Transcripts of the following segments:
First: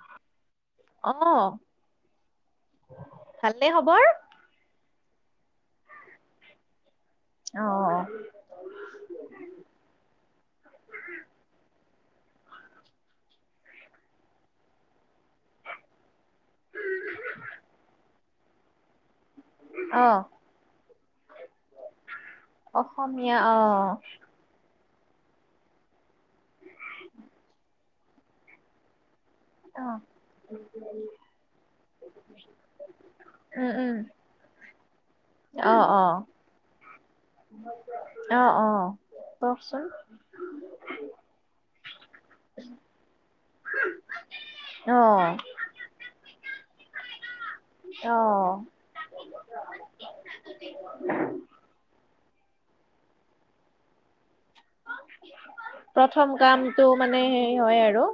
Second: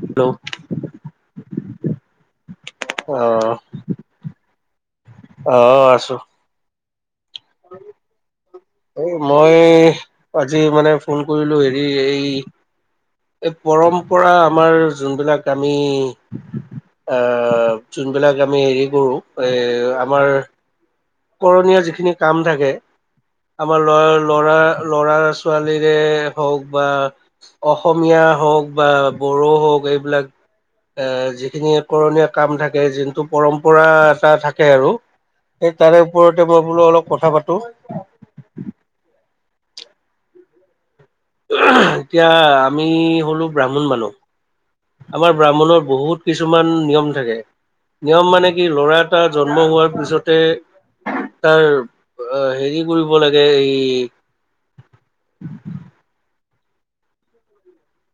Hello অ ভালনে অ খবৰ? অ আছো। অ অ এই মই আজি মানে ফোন কৰিলো হেৰি এই এই পৰম্পৰা আমাৰ যোনবিলাক আমি অ যোনবিলাক আমি হেৰি কৰোঁ এ অ', আমাৰ কৰনিয় যিখিনি কাম থাকে অসমীয়া আমাৰ অ', ল ল'ৰা ল'ৰা ছোৱালীৰে হওক বা অসমীয়া হওক বা বড়ো হওক অ', এইবিলাক এ' যিখিনি কৰণীয় কাম থাকে, যোনটো উম, পৰম্পৰা উম, এটা থাকে আৰু। সেই অ', তাৰে অ', ওপৰতে মই বোলো অলপ কথা পাতো। অ' অ' কওকচোন? এতিয়া আমি হ'লো ব্ৰাহ্মণ মানুহ। আমাৰ অ', ব্ৰাহ্মণৰ বহুত কিছুমান নিয়ম থাকে। নিয়ম মানে অ', কি ল'ৰা এটা জন্ম হোৱাৰ পিছতে তাৰ। অ' হেৰি কৰিব লাগে এই। প্ৰথম কামটো মানে সেই হয় আৰু।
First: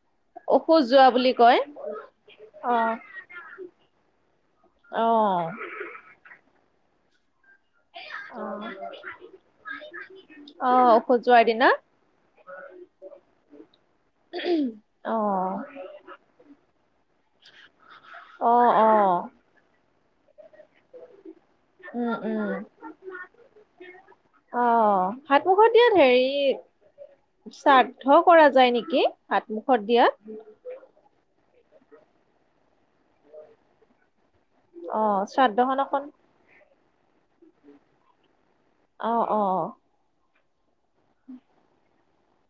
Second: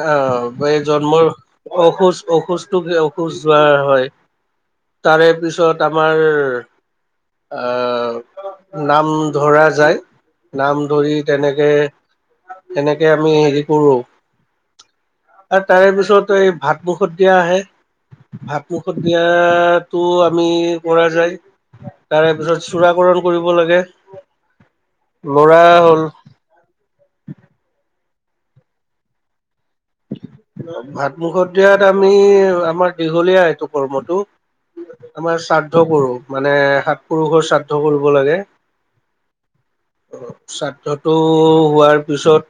আহ ঔষধ এই যোৱা বুলি জন্মৰ কয়। অসুজ অসুজটো অ', কি অসুজ যোৱা হয়। অঁ। তামাৰ। অহ, নাম ধৰা যায় নাম অ', ঔষধ ধৰি যোৱাৰ দিনা তেনেকে। তেনেকে আমি হেৰি কৰো। উম। আৰু তাৰে পিছত এই ভাত মুখত দিয়া আহে, অ', ভাত মুখত অ', দিয়াত। টো আমি কৰা যায়, উম, তাৰে উম, পিছত চূড়াকণ কৰিব লাগে। অ' ভাত লৰা মুখৰ দিয়াত হ'ল হেৰি। শ্ৰাদ্ধ কৰা যায় নেকি, ভাত মুখত দিয়াত। ভাত মুখত দিয়াত আমি আমাৰ দীঘলীয়া এইটো কৰ্মটো। অ', আমাৰ শ্ৰাদ্ধখন শ্ৰাদ্ধ অকণ পৰুষ মানে, সাত পুৰুষৰ শ্ৰাদ্ধ কৰিব লাগে। অ' অ' অ''। শ্ৰাদ্ধটো হোৱাৰ পিছত।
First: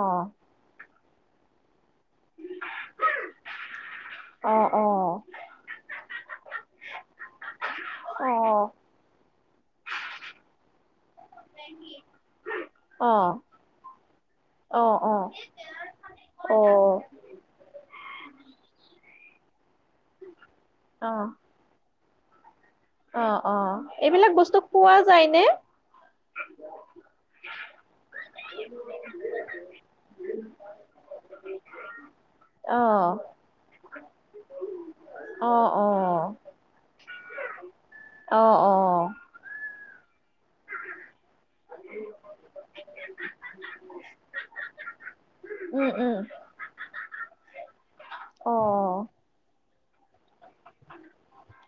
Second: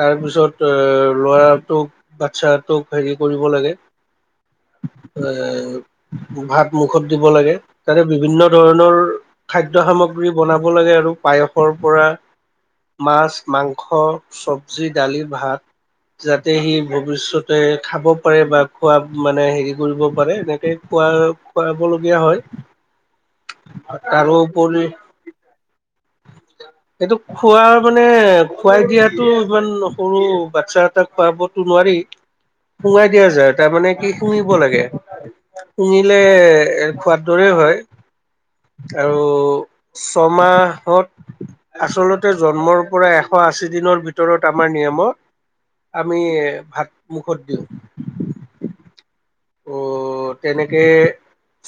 তাৰ পিছত, এ' লৰাটোক বাচ্ছাটোক হেৰি কৰিব লাগে। অঁ অঁ। এ' ভাত মুখত দিব লাগে, তাতে বিভিন্ন ধৰণৰ। খাদ্য সামগ্ৰী বনাব লাগে আৰু। পায়সৰ পৰা, মাছ মাংস চব্জি দালি অ', ভাত। যাতে সি ভৱিষ্যতে খাব পাৰে, বা খোৱাত মানে হেৰি। কৰিব পাৰে, এনেকে খুৱ - খুৱাবলগীয়া হয়। অ' অ' এইবিলাক বস্তু তাৰোপৰি খোৱা যায় নে? [unintelligible] সেইটো খোৱা মানে খুৱাই দিয়াতো ইমান সৰু বাচ্ছা এটা খোৱাবতো নোৱাৰি। অ', সুঙাই দিয়া যায়, তাৰমানানে কি সুঙিব লাগে অ', অ', শুঙিলে খোৱাত। দৰে হয় অ', অ', আৰু ছমাহ। আচলতে জন্মৰ পৰা এশ আশী দিনৰ ভিতৰত আমাৰ নিয়মত। উম, উম, আমি ভাত মুখত দিওঁ। অঁ অঁ। অঁ। ত' তেনেকে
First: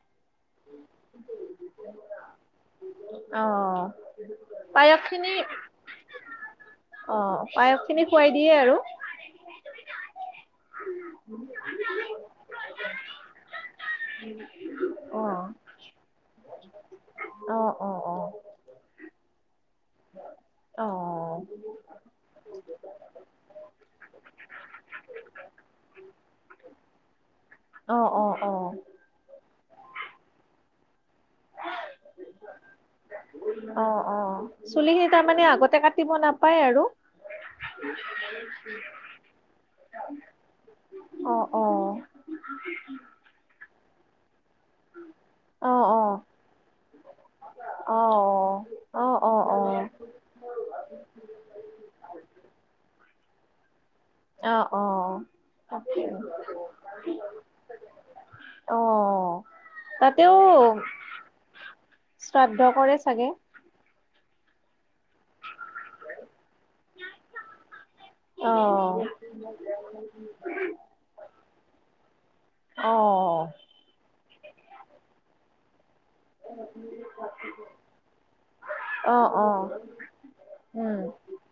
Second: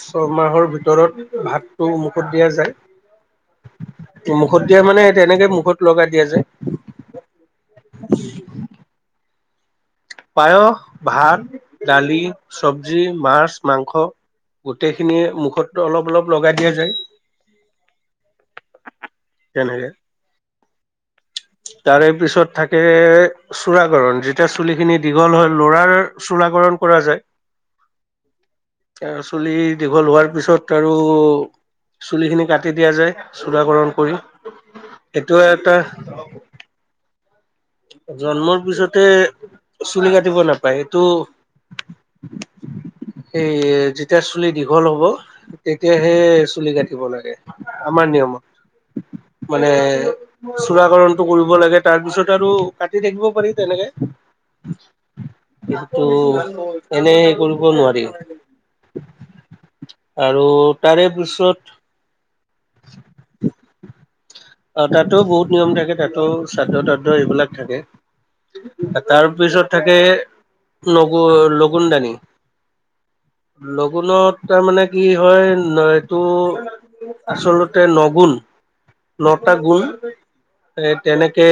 ছয়মাহৰ ভিতৰত ভাতটোমুখত দিয়া যায়। অ'। মুখত দিয়া মানে পায়স খিনি তেনেকে মুখত লগাই দিয়া যে অ' পায়স খিনি খুৱাই দিয়ে আৰু। পায়স ভাত, দালি, চব্জি, মাছ। মাংস, গোটেইখিনিয়ে অ', মুখত অলপ- অলপ লগাই দিয়া যায়। অ', অ', অ', তেনেকে অ'। তাৰে পিছত থাকে চূড়াকৰণ যেতিয়া চুলিখিনি দীঘল হয় লৰাৰ চূড়াকৰণ কৰা যায়। অঁ অঁ অঁ। এ চুলি দীঘল হোৱাৰ পিছত আৰু চুলি খিনি কাটি দিয়া যায় অ', চূড়াকৰণ অ', কৰি অ', এইটো এটা পাই আৰু। জন্মৰ পিছতে চুলি কাটিব নাপায় সেইটো অ', অ', সেইয়ে যেতিয়া চুলি দীঘল হব অ', অ', অ', তেতিয়াহে চুলি কাটিব লাগে আমাৰ নিয়মত। অ', অ', মানে অ'। চূড়াকৰণটো কৰিব লাগে তাৰপিছত আৰু কাটি থাকিব পাৰি তেনেকে। অ', অ', তাকে কিন্তু এনে কৰিব নোৱাৰি। অঁ। আৰু তাৰেপিছত শ্ৰাদ্ধ কৰে চাগে? অ' তাতো বহুত নিয়ম থাকে তাতো শ্ৰাদ্ধ তাদ্ধ এইবিলাক থাকে। অ', তাৰ পিছত থাকে নগ লগুন দানি। অহ। লগুণত তাৰ মানে কি হয় ন এইটো আচলতে নগুণ অ', নটা অ', গুন এ উম, তেনেকে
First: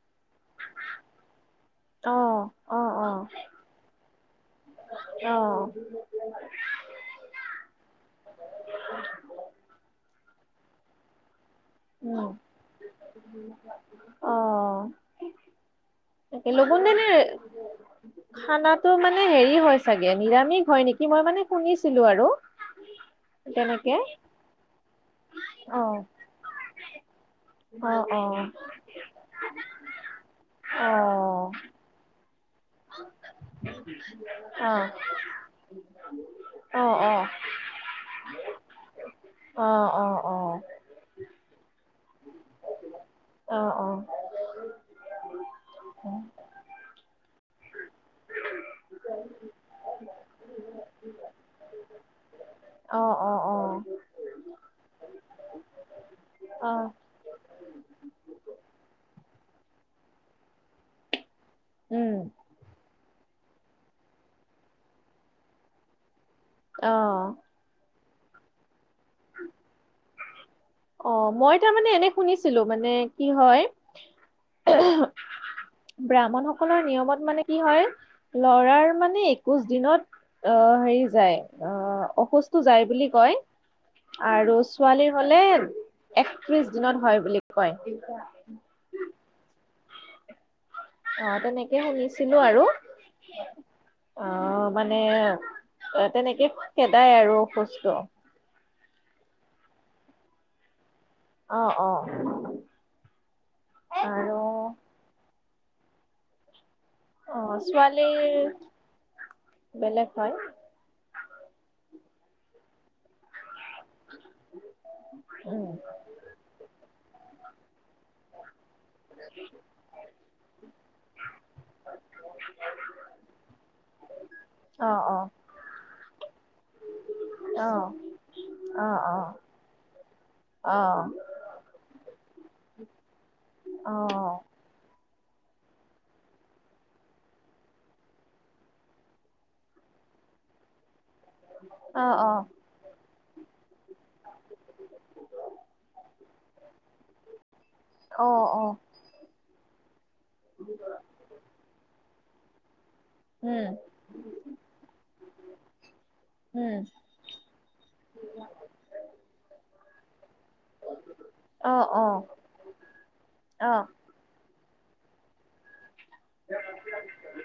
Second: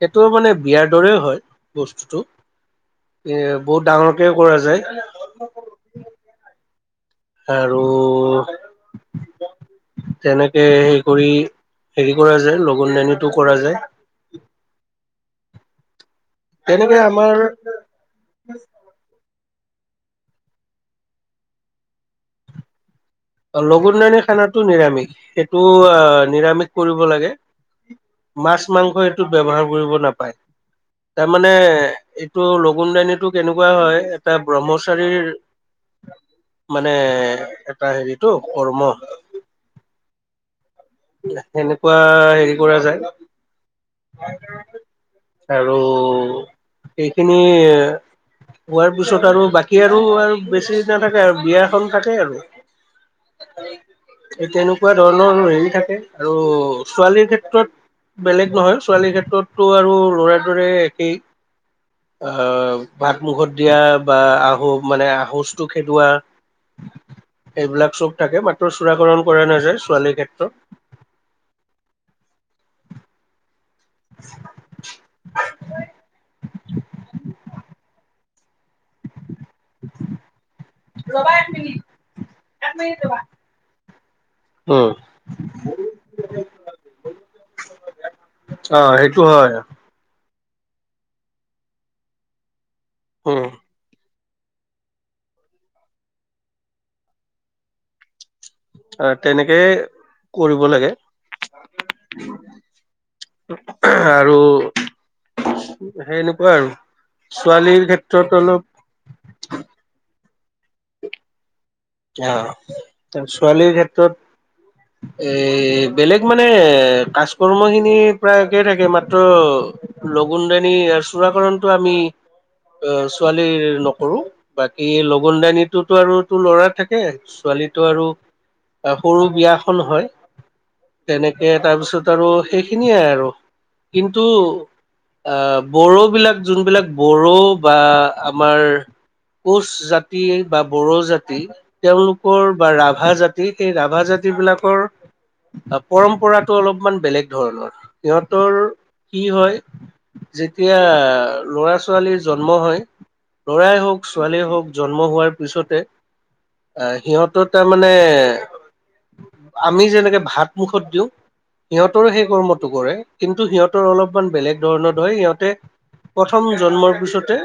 সেইটো মানে বিয়াৰ দৰে হয় বস্তুটো, অ', অ', অ', এ বহুত ডাঙৰকে কৰা যায়। অ'। আৰু তেনেকে সেই কৰি হেৰি উম, কৰা যায় লগুনদানিটো কৰা যায়। অ'। তাকে তেনেকে লগুনদানি আমাৰ খানাটো মানে হেৰি হয় চাগে নিৰামিষ হয় নেকি? মই মানে শুনিছিলো আৰু। [inaudible] তেনেকে লগুনদানি খানাটো নিৰামিষ সেইটো অ' নিৰামিষ কৰিব লাগে। অ', অ'। মাছ মাংস এইটো ব্যৱহাৰ কৰিব নাপায় তাৰ মানে এইটো লগুণ দানীটো কেনেকুৱা হয় এটা অ', অ', ব্ৰহ্মচাৰীৰ মানে অ', অ', অ', এটা হেৰিটো কৰ্ম। অ', অ', অ'। সেনেকুৱা হেৰি কৰা যায়। অ', অ'। আৰু এইখিনি হোৱাৰ পিছত আৰু বাকী আৰু আৰু বেছি নাথাকে আৰু বিয়াখন থাকে আৰু। অ', অ', এই তেনেকুৱা ধৰণৰ হেৰি থাকে আৰু অ', ছোৱালীৰ ক্ষেত্ৰত বেলেগ নহয় ছোৱালীৰ ক্ষেত্ৰতটো আৰু লৰা দৰে একেই। উম, আহ ভাত মুখত দিয়া বা আহ মানে আহোচটো খেদোৱা। অ। এইবিলাক চব থাকে মাত্ৰ চূড়াকৰণ কৰা নাযায় ছোৱালীৰ ক্ষেত্ৰত। অ মই তাৰমানে এনে শুনিছিলো মানে কি হয় ব্ৰাহ্মণ সকলৰ নিয়মত মানে কি হয় ল'ৰাৰ মানে একৈশ দিনত অ হেৰি যায় অ অসুচটো যায় বুলি কয় আৰু উম ছোৱালীৰ হলে একত্ৰিশ দিনত হয় বুলি কয় অ সেইটো হয় অহ তেনেকে শুনিছিলো আৰু উম অ মানে তেনেকে খেদাই আৰু সুচটো অ তেনেকেই কৰিব লাগে অ অ এহ আৰু সেনেকুৱা আৰু। ছোৱালীৰ ক্ষেত্ৰত অলপ বেলেগ হয়। [unintelligible] অ' ছোৱালীৰ ক্ষেত্ৰত [unintelligible] এ উম বেলেগ মানে কাজ কৰ্ম খিনি প্ৰায়ে থাকে তাত ত লগুন দে আমি চূড়াকৰণটো আমি ছোৱালীৰ নকৰো বাকী অ অ লগুন দানিটোতো আৰু তোৰ ল'ৰা থাকে অ ছোৱালীটো আৰু অ সৰু বিয়া হয় অ তেনেকে তাৰপিছত আৰু সেইখিনিয়ে আৰু অ কিন্তু অ হয় আহ বড়ো বিলাক যোনবিলাক বড়ো বা আমাৰ কোচ জাতি বা বড়ো জাতি অ', তেওঁলোকৰ অ', বা ৰাভা জাতি সেই ৰাভা জাতি বিলাকৰ পৰম্পৰাটো অলপমান বেলেগ ধৰণৰ অ', সিহঁতৰ অ', কি হয় যেতিয়া লৰা ছোৱালীৰ জন্ম হয় উম, লৰাই হওক ছোৱালীয়ে হওক জন্ম হোৱাৰ পিছতে উম, অ সিহঁতৰ তাৰমানে আমি যেনেকে ভাত মুখত দিওঁ অ', সিহঁতৰে অ', সেই কৰ্মটো কৰে কিন্তু সিহঁতৰ অলপ বেলেগ ধৰণত হয় সিহঁতে প্ৰথম জন্মৰ পিছতে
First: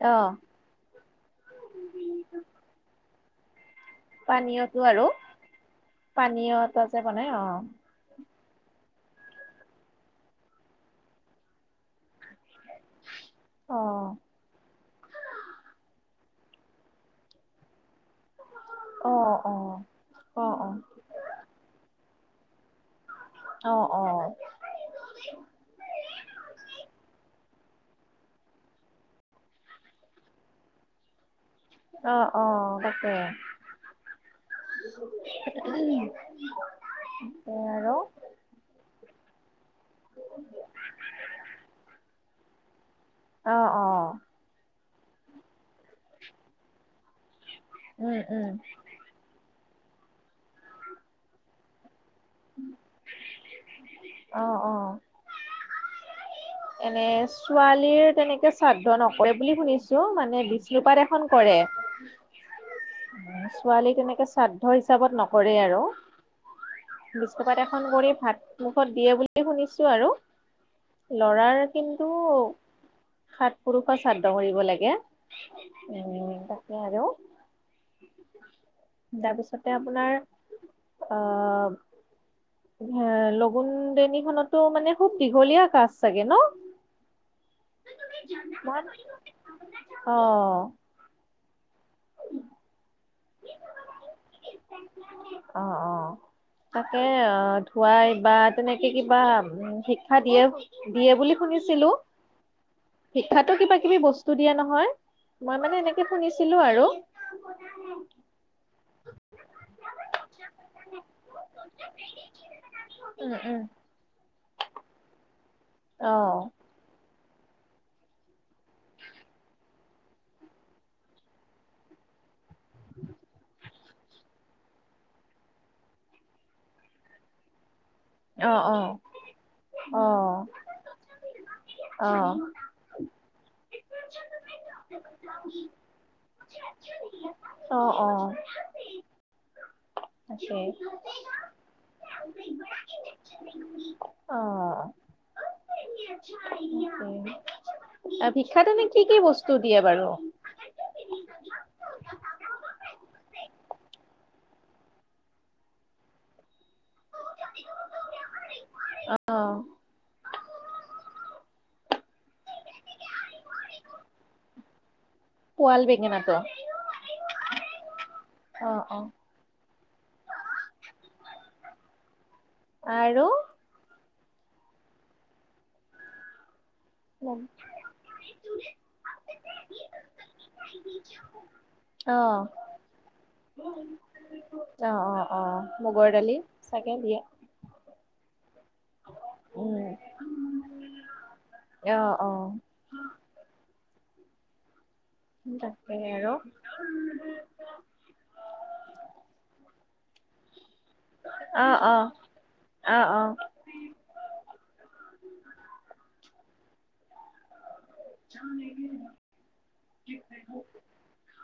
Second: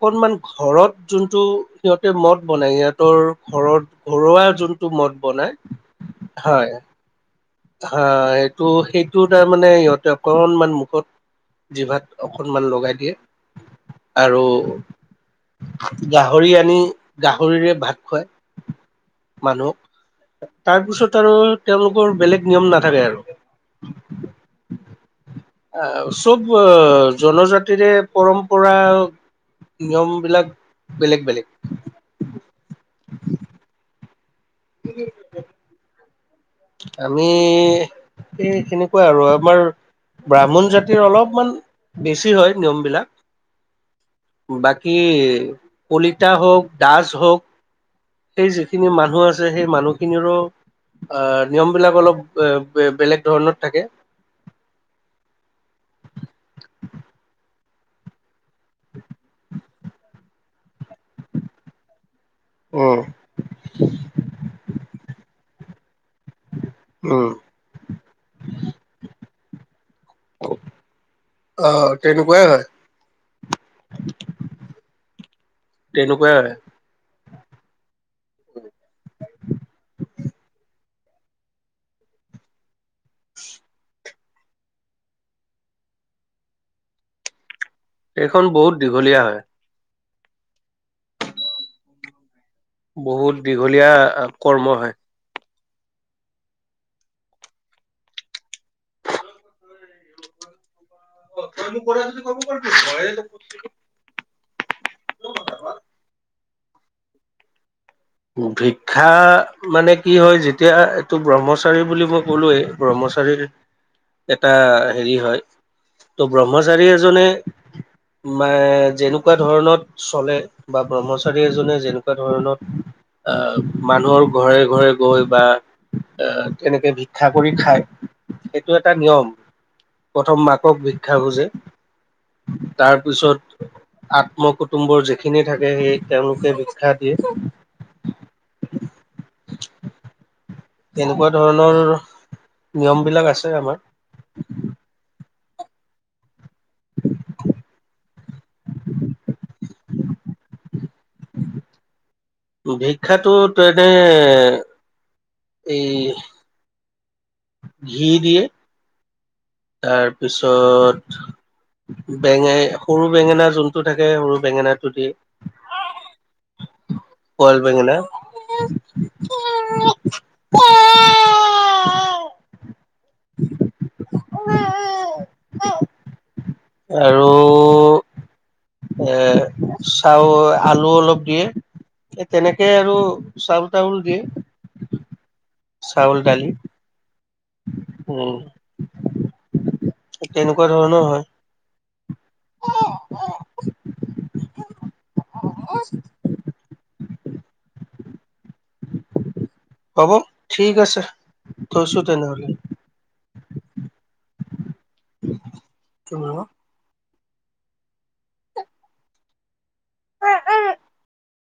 অ', ঘৰত যোনটো সিহঁতে মদ বনাই সিহঁতৰ ঘৰত ঘৰুৱা পানীয়টো যোনটো আৰু মদ বনাই পানীয় হয় ত যে বনাই অ হা সেইটো সেইটো তাৰমানে সিহঁতে অকনমান মুখত জিভাত অকণমান লগাই দিয়ে অ', আৰু গাহৰি আনি গাহৰিৰে ভাত খুৱায় অ অ তাৰপিছত আৰু তেওঁলোকৰ বেলেগ নিয়ম নাথাকে আৰু অ অ অহ চব অ জনজাতিৰে পৰম্পৰা নিয়ম বিলাক বেলেগ বেলেগ অ অ তাকে ওম আমি এই সেনেকুৱা আৰু আমাৰ ব্ৰাহ্মণ জাতিৰ অলপমান বেছি হয় নিয়মবিলাক অ অ বাকী কলিতা হওক দাস হওক উম, উম, সেই যিখিনি মানুহ আছে সেই মানুহখিনিৰো আহ নিয়ম বিলাক অলপ বে-বে-বেলেগ ধৰণত থাকে। অ অ এনে ছোৱালীৰ তেনেকে শ্ৰাদ্ধ নকৰে বুলি শুনিছো মানে বিষ্ণুপাত এখন কৰে। [inaudible] উম ছোৱালী তেনেকে শ্ৰাদ্ধ হিচাপত নকৰে আৰু। উম বিষ্ণুপাথ এখন কৰি ভাত মুখত দিয়ে বুলি শুনিছো আৰু। লৰাৰ অ কিন্তু তেনেকুৱাই হয় সাত পুৰুষৰ শ্ৰাদ্ধ কৰিব লাগে। উম তেনেকুৱাই হয় [unintelligible] আৰু তাৰপিছতে আপোনাৰ অ এ লগুন দেনিখনতো মানে খুব দীঘলীয়া কাজ চাগে ন? এইখন বহুত দীঘলীয়া হয়। অ বহুত দীঘলীয়া কৰ্ম হয়। অ অ তাকে অ ধুৱাই বা তেনেকে কিবা শিক্ষা দিয়ে দিয়ে বুলি শুনিছিলো শিক্ষাতো কিবা কিবি বস টো দিয়ে নহয় মই মানে এনেকে শুনিছিলো আৰু। ভিক্ষা মানে কি হয় যেতিয়া এইটো ব্ৰহ্মচাৰী বুলি মই ক'লোৱেই উম ব্ৰহ্মচাৰীৰ উম এটা হেৰি হয় অ ত' ব্ৰহ্মচাৰী এজনে ম যেনেকুৱা ধৰণত চলে বা ব্ৰহ্মচাৰী এজনে যেনেকুৱা ধৰণত আহ মানুহৰ ঘৰে ঘৰে গৈ বা আহ তেনেকে ভিক্ষা কৰি খায়। অ সেইটো এটা নিয়ম প্ৰথম মাকক ভিক্ষা খুজে। অহ আত্ম কুটুম্বৰ যিখিনি থাকে সেই তেওঁলোকে ভিক্ষা দিয়ে। অ অ আছে এনেকুৱা ধৰণৰ নিয়মবিলাক আছে আমাৰ। অ উ ভিক্ষাত এনে কি কি বস্তু দিয়ে বাৰু। ভিক্ষাটোত এনে এই ঘি দিয়ে। অ তাৰপিছত বেঙাই সৰু বেঙেনা যোনটো থাকে সৰু বেঙেনাটো দিয়ে। পোৱাল বেঙেনাটো বইল বেঙেনা অ অ। [unintelligible] আৰু [unintelligible] আৰু [unintelligible] এ চাউ আলু অলপ দিয়ে। এ অ', তেনেকে আৰু চাউল তাউল দিয়ে। অ', অ' অ' মগৰ দালি চাগে দিয়ে। উম। উম তেনেকুৱা ধৰণৰ হয়। য় অ'। [unintelligible] উম তাকেহে আৰ'। হ'ব, ঠিক আছে অ', থৈছো অ', তেনেহ'লে। অ', অ'। কিমাব। [unintelligible] যে। [unintelligible]